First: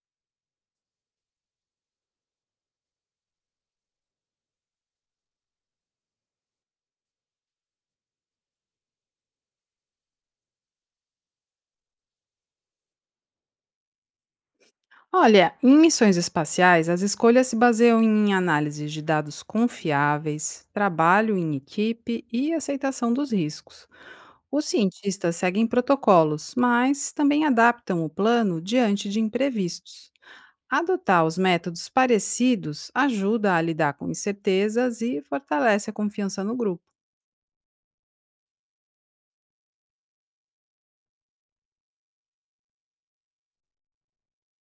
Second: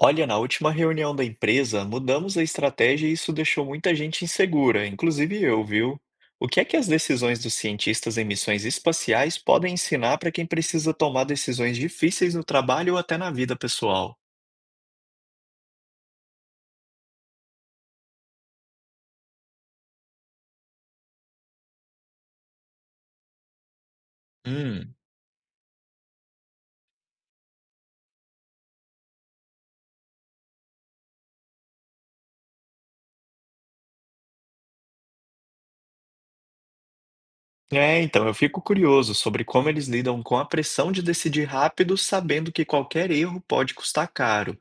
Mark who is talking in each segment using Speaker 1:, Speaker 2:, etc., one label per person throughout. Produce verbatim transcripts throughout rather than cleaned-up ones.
Speaker 1: Olha, na última reunião da empresa, mudamos a estratégia e isso deixou muita gente insegura, inclusive eu, viu? O que é que as decisões dos cientistas em missões espaciais podem ensinar para quem precisa tomar decisões difíceis no trabalho ou até na vida pessoal?
Speaker 2: Olha, em missões espaciais, as escolhas se baseiam em análises de dados confiáveis, trabalho em equipe e aceitação dos riscos. Os
Speaker 1: Hum.
Speaker 2: cientistas seguem protocolos, mas também adaptam o plano diante de imprevistos. Adotar os métodos parecidos ajuda a lidar com incertezas e fortalece a confiança no grupo.
Speaker 1: É, então eu fico curioso sobre como eles lidam com a pressão de decidir rápido, sabendo que qualquer erro pode custar caro.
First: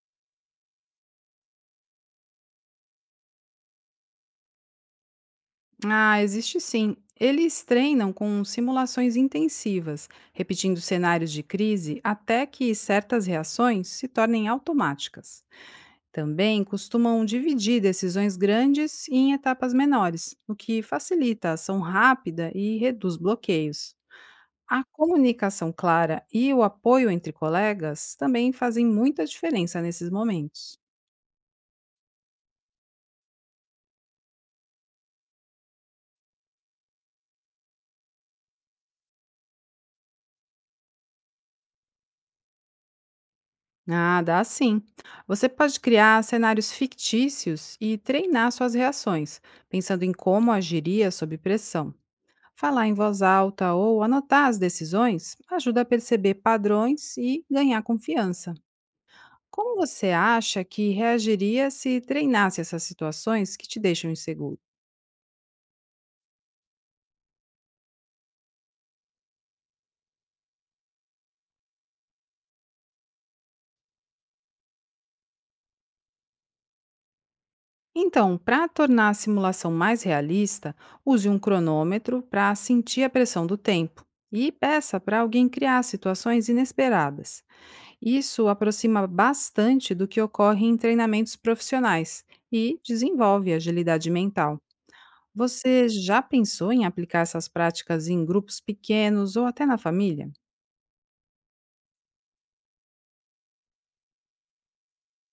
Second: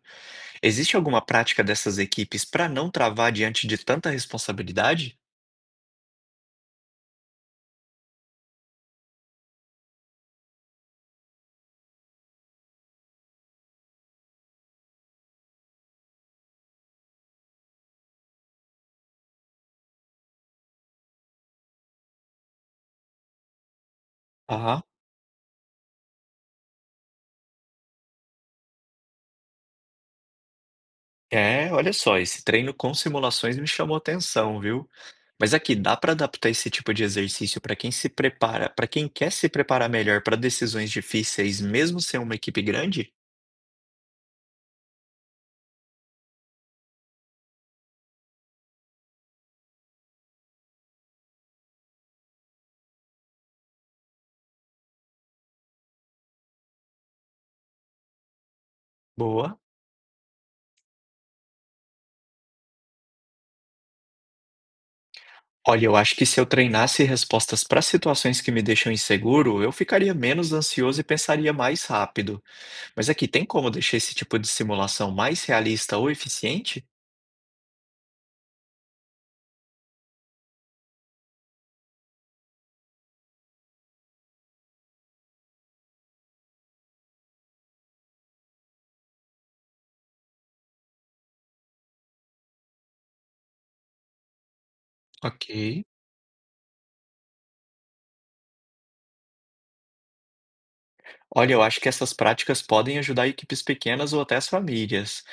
Speaker 1: Existe alguma prática dessas equipes para não travar diante de tanta responsabilidade?
Speaker 2: Ah, existe sim. Eles treinam com simulações intensivas, repetindo cenários de crise até que certas reações se tornem automáticas. Também costumam dividir decisões grandes em etapas menores, o que facilita a ação rápida e reduz bloqueios.
Speaker 1: Aham.
Speaker 2: A comunicação clara e o apoio entre colegas também fazem muita diferença nesses momentos.
Speaker 1: É, olha só, esse treino com simulações me chamou atenção, viu? Mas aqui, dá para adaptar esse tipo de exercício para quem se prepara, para quem quer se preparar melhor para decisões difíceis, mesmo sem uma equipe grande?
Speaker 2: Ah, dá sim. Você pode criar cenários fictícios e treinar suas reações, pensando em como agiria sob pressão. Falar em voz alta ou anotar as decisões ajuda a perceber padrões e ganhar confiança.
Speaker 1: Boa.
Speaker 2: Como você acha que reagiria se treinasse essas situações que te deixam inseguro?
Speaker 1: Olha, eu acho que se eu treinasse respostas para situações que me deixam inseguro, eu ficaria menos ansioso e pensaria mais rápido. Mas aqui, tem como deixar esse tipo de simulação mais realista ou eficiente?
Speaker 2: Então, para tornar a simulação mais realista, use um cronômetro para sentir a pressão do tempo e peça para alguém criar situações inesperadas. Isso aproxima bastante do que ocorre em treinamentos profissionais e desenvolve agilidade mental.
Speaker 1: Ok.
Speaker 2: Você já pensou em aplicar essas práticas em grupos pequenos ou até na família?
Speaker 1: Olha, eu acho que essas práticas podem ajudar equipes pequenas ou até as famílias.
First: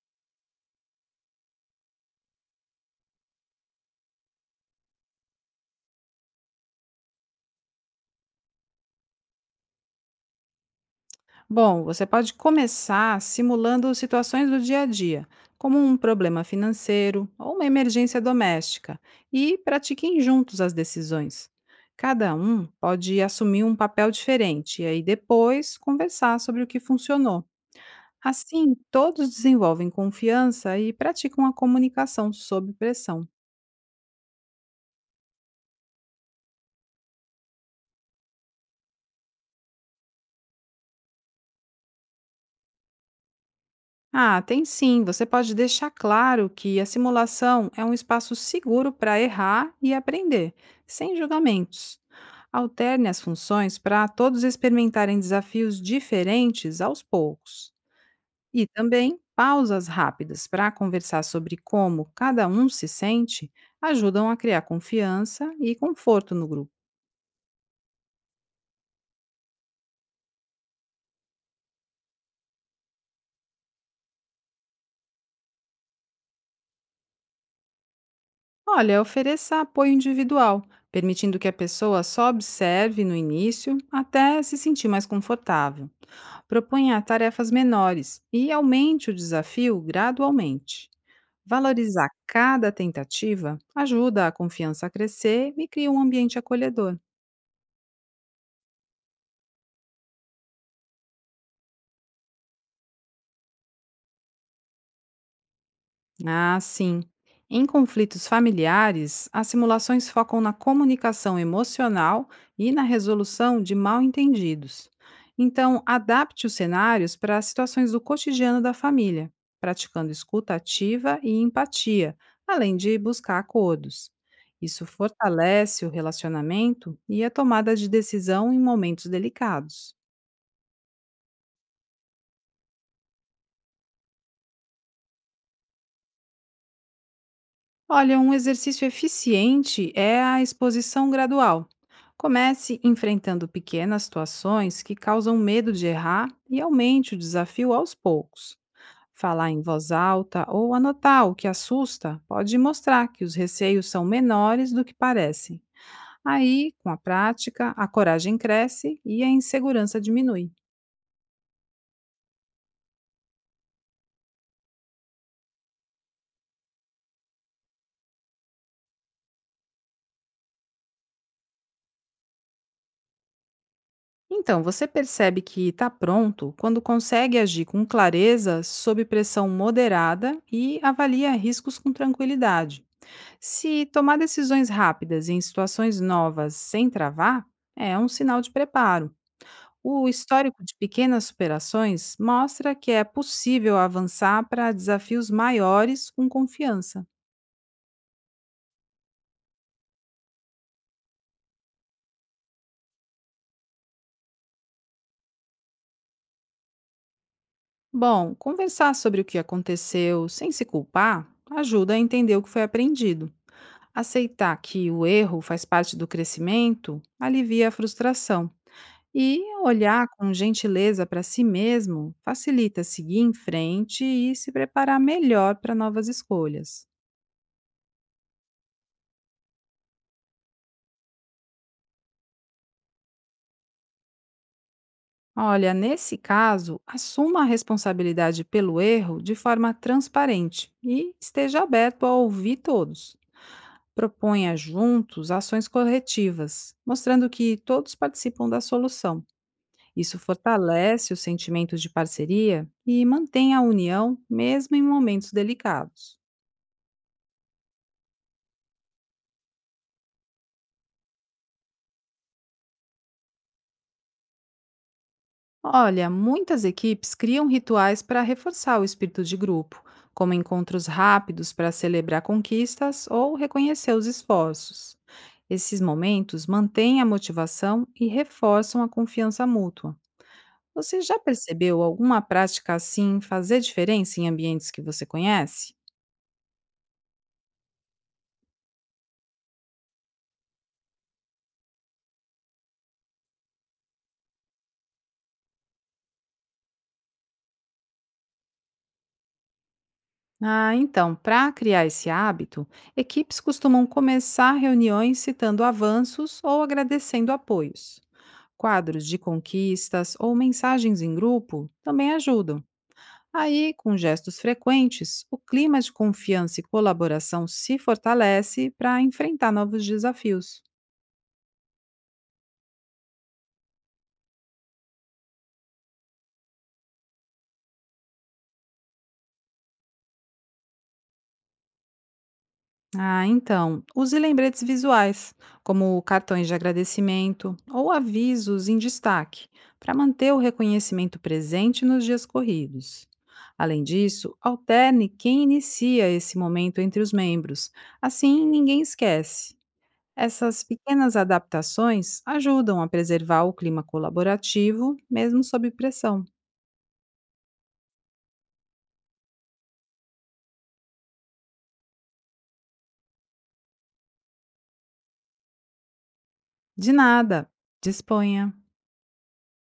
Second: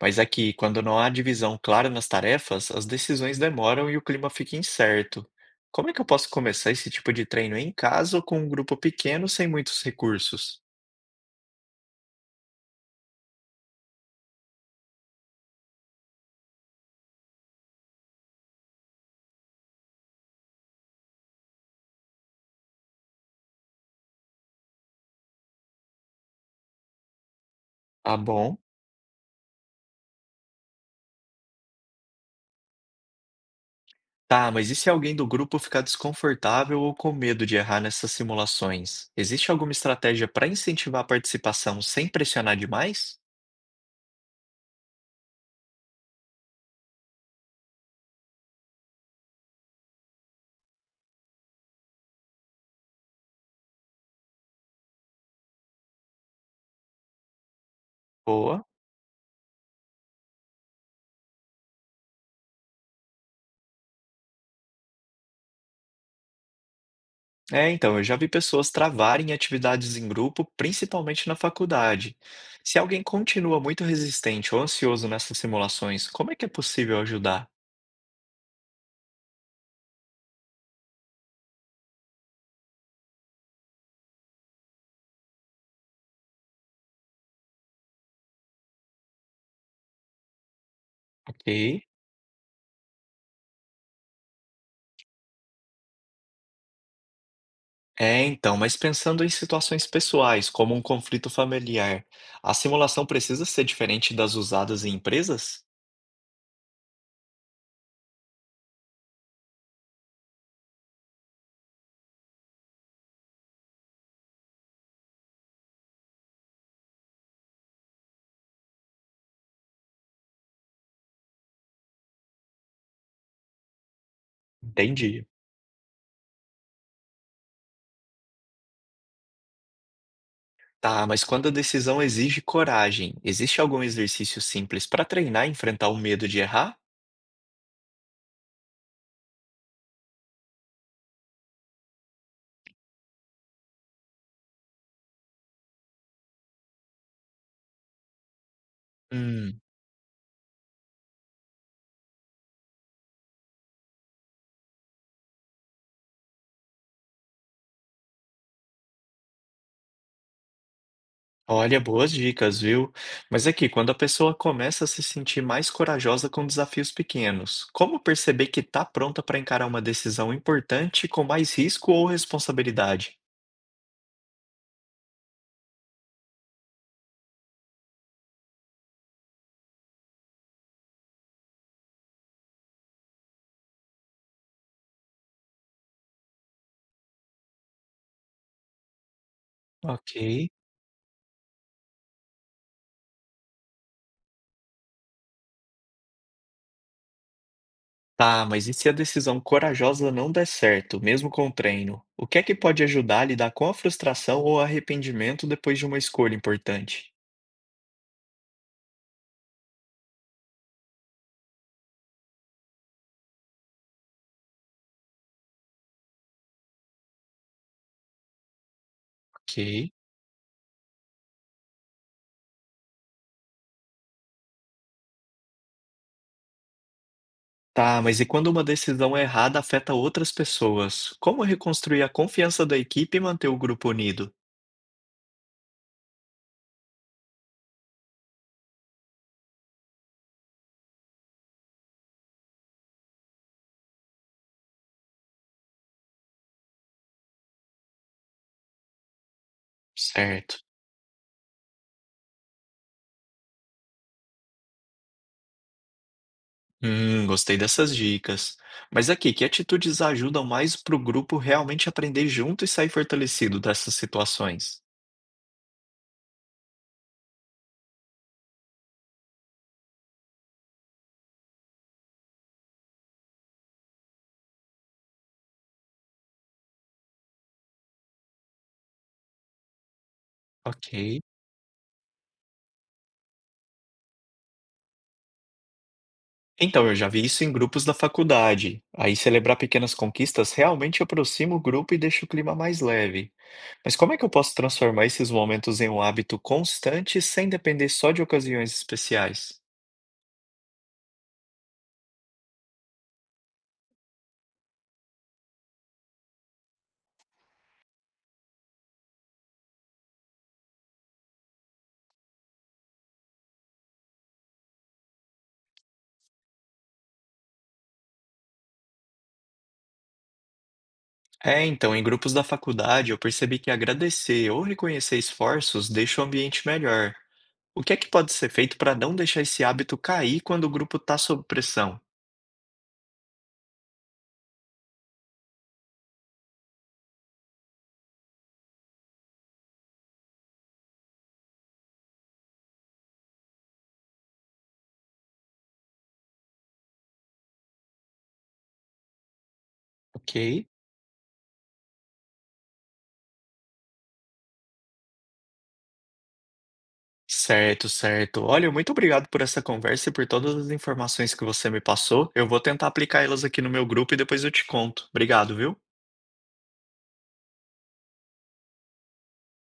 Speaker 1: Mas aqui, quando não há divisão clara nas tarefas, as decisões demoram e o clima fica incerto. Como é que eu posso começar esse tipo de treino em casa ou com um grupo pequeno sem muitos recursos?
Speaker 2: Bom, você pode começar simulando situações do dia a dia, como um problema financeiro ou uma emergência doméstica, e pratiquem juntos as decisões. Cada um pode assumir um papel diferente e aí depois conversar sobre o que funcionou.
Speaker 1: Tá bom.
Speaker 2: Assim, todos desenvolvem confiança e praticam a comunicação sob pressão.
Speaker 1: Tá, mas e se alguém do grupo ficar desconfortável ou com medo de errar nessas simulações? Existe alguma estratégia para incentivar a participação sem pressionar demais?
Speaker 2: Ah, tem sim, você pode deixar claro que a simulação é um espaço seguro para errar e aprender, sem julgamentos. Alterne as funções para todos experimentarem desafios diferentes aos poucos. E
Speaker 1: Boa.
Speaker 2: também pausas rápidas para conversar sobre como cada um se sente ajudam a criar confiança e conforto no grupo.
Speaker 1: É, então, eu já vi pessoas travarem atividades em grupo, principalmente na faculdade. Se alguém continua muito resistente ou ansioso nessas simulações, como é que é possível ajudar?
Speaker 2: Olha, ofereça apoio individual, permitindo que a pessoa só observe no início até se sentir mais confortável. Proponha tarefas menores e aumente o desafio gradualmente.
Speaker 1: Ok.
Speaker 2: Valorizar cada tentativa ajuda a confiança a crescer e cria um ambiente acolhedor.
Speaker 1: É, então, mas pensando em situações pessoais, como um conflito familiar, a simulação precisa ser diferente das usadas em empresas?
Speaker 2: Ah, sim. Em conflitos familiares, as simulações focam na comunicação emocional e na resolução de mal-entendidos. Então, adapte os cenários para as situações do cotidiano da família, praticando escuta ativa e empatia, além de buscar acordos. Isso
Speaker 1: Entendi.
Speaker 2: fortalece o relacionamento e a tomada de decisão em momentos delicados.
Speaker 1: Tá, mas quando a decisão exige coragem, existe algum exercício simples para treinar e enfrentar o medo de errar?
Speaker 2: Olha, um exercício eficiente é a exposição gradual. Comece enfrentando pequenas situações que causam medo de errar e aumente o desafio aos poucos. Falar
Speaker 1: Hum.
Speaker 2: em voz alta ou anotar o que assusta pode mostrar que os receios são menores do que parecem. Aí, com a prática, a coragem cresce e a insegurança diminui.
Speaker 1: Olha, boas dicas, viu? Mas aqui, quando a pessoa começa a se sentir mais corajosa com desafios pequenos, como perceber que está pronta para encarar uma decisão importante com mais risco ou responsabilidade?
Speaker 2: Então, você percebe que está pronto quando consegue agir com clareza, sob pressão moderada e avalia riscos com tranquilidade. Se tomar decisões rápidas em situações novas sem travar, é um sinal de preparo. O
Speaker 1: Ok.
Speaker 2: histórico de pequenas superações mostra que é possível avançar para desafios maiores com confiança.
Speaker 1: Tá, mas e se a decisão corajosa não der certo, mesmo com o treino? O que é que pode ajudar a lidar com a frustração ou arrependimento depois de uma escolha importante?
Speaker 2: Bom, conversar sobre o que aconteceu sem se culpar ajuda a entender o que foi aprendido. Aceitar que o erro faz parte do crescimento alivia a frustração. E
Speaker 1: Ok.
Speaker 2: olhar com gentileza para si mesmo facilita seguir em frente e se preparar melhor para novas escolhas.
Speaker 1: Tá, mas e quando uma decisão errada afeta outras pessoas? Como reconstruir a confiança da equipe e manter o grupo unido?
Speaker 2: Olha, nesse caso, assuma a responsabilidade pelo erro de forma transparente e esteja aberto a ouvir todos. Proponha juntos ações corretivas, mostrando que todos participam da solução. Isso
Speaker 1: Certo.
Speaker 2: fortalece os sentimentos de parceria e mantém a união, mesmo em momentos delicados.
Speaker 1: Hum, gostei dessas dicas. Mas aqui, que atitudes ajudam mais para o grupo realmente aprender junto e sair fortalecido dessas situações?
Speaker 2: Olha, muitas equipes criam rituais para reforçar o espírito de grupo, como encontros rápidos para celebrar conquistas ou reconhecer os esforços. Esses momentos mantêm a motivação e reforçam a confiança mútua. Você já
Speaker 1: Ok.
Speaker 2: percebeu alguma prática assim fazer diferença em ambientes que você conhece?
Speaker 1: Então, eu já vi isso em grupos da faculdade. Aí, celebrar pequenas conquistas realmente aproxima o grupo e deixa o clima mais leve. Mas como é que eu posso transformar esses momentos em um hábito constante sem depender só de ocasiões especiais?
Speaker 2: Ah, então, para criar esse hábito, equipes costumam começar reuniões citando avanços ou agradecendo apoios. Quadros de conquistas ou mensagens em grupo também ajudam. Aí, com gestos frequentes, o clima de confiança e colaboração se fortalece para enfrentar novos desafios.
Speaker 1: É, então, em grupos da faculdade, eu percebi que agradecer ou reconhecer esforços deixa o ambiente melhor. O que é que pode ser feito para não deixar esse hábito cair quando o grupo está sob pressão?
Speaker 2: Ah, então, use lembretes visuais, como cartões de agradecimento ou avisos em destaque, para manter o reconhecimento presente nos dias corridos. Além disso, alterne quem inicia esse momento entre os membros, assim ninguém esquece.
Speaker 1: Ok.
Speaker 2: Essas pequenas adaptações ajudam a preservar o clima colaborativo, mesmo sob pressão.
Speaker 1: Certo, certo. Olha, muito obrigado por essa conversa e por todas as informações que você me passou. Eu vou tentar aplicá-las aqui no meu grupo e depois eu te conto. Obrigado, viu?
Speaker 2: De nada, disponha!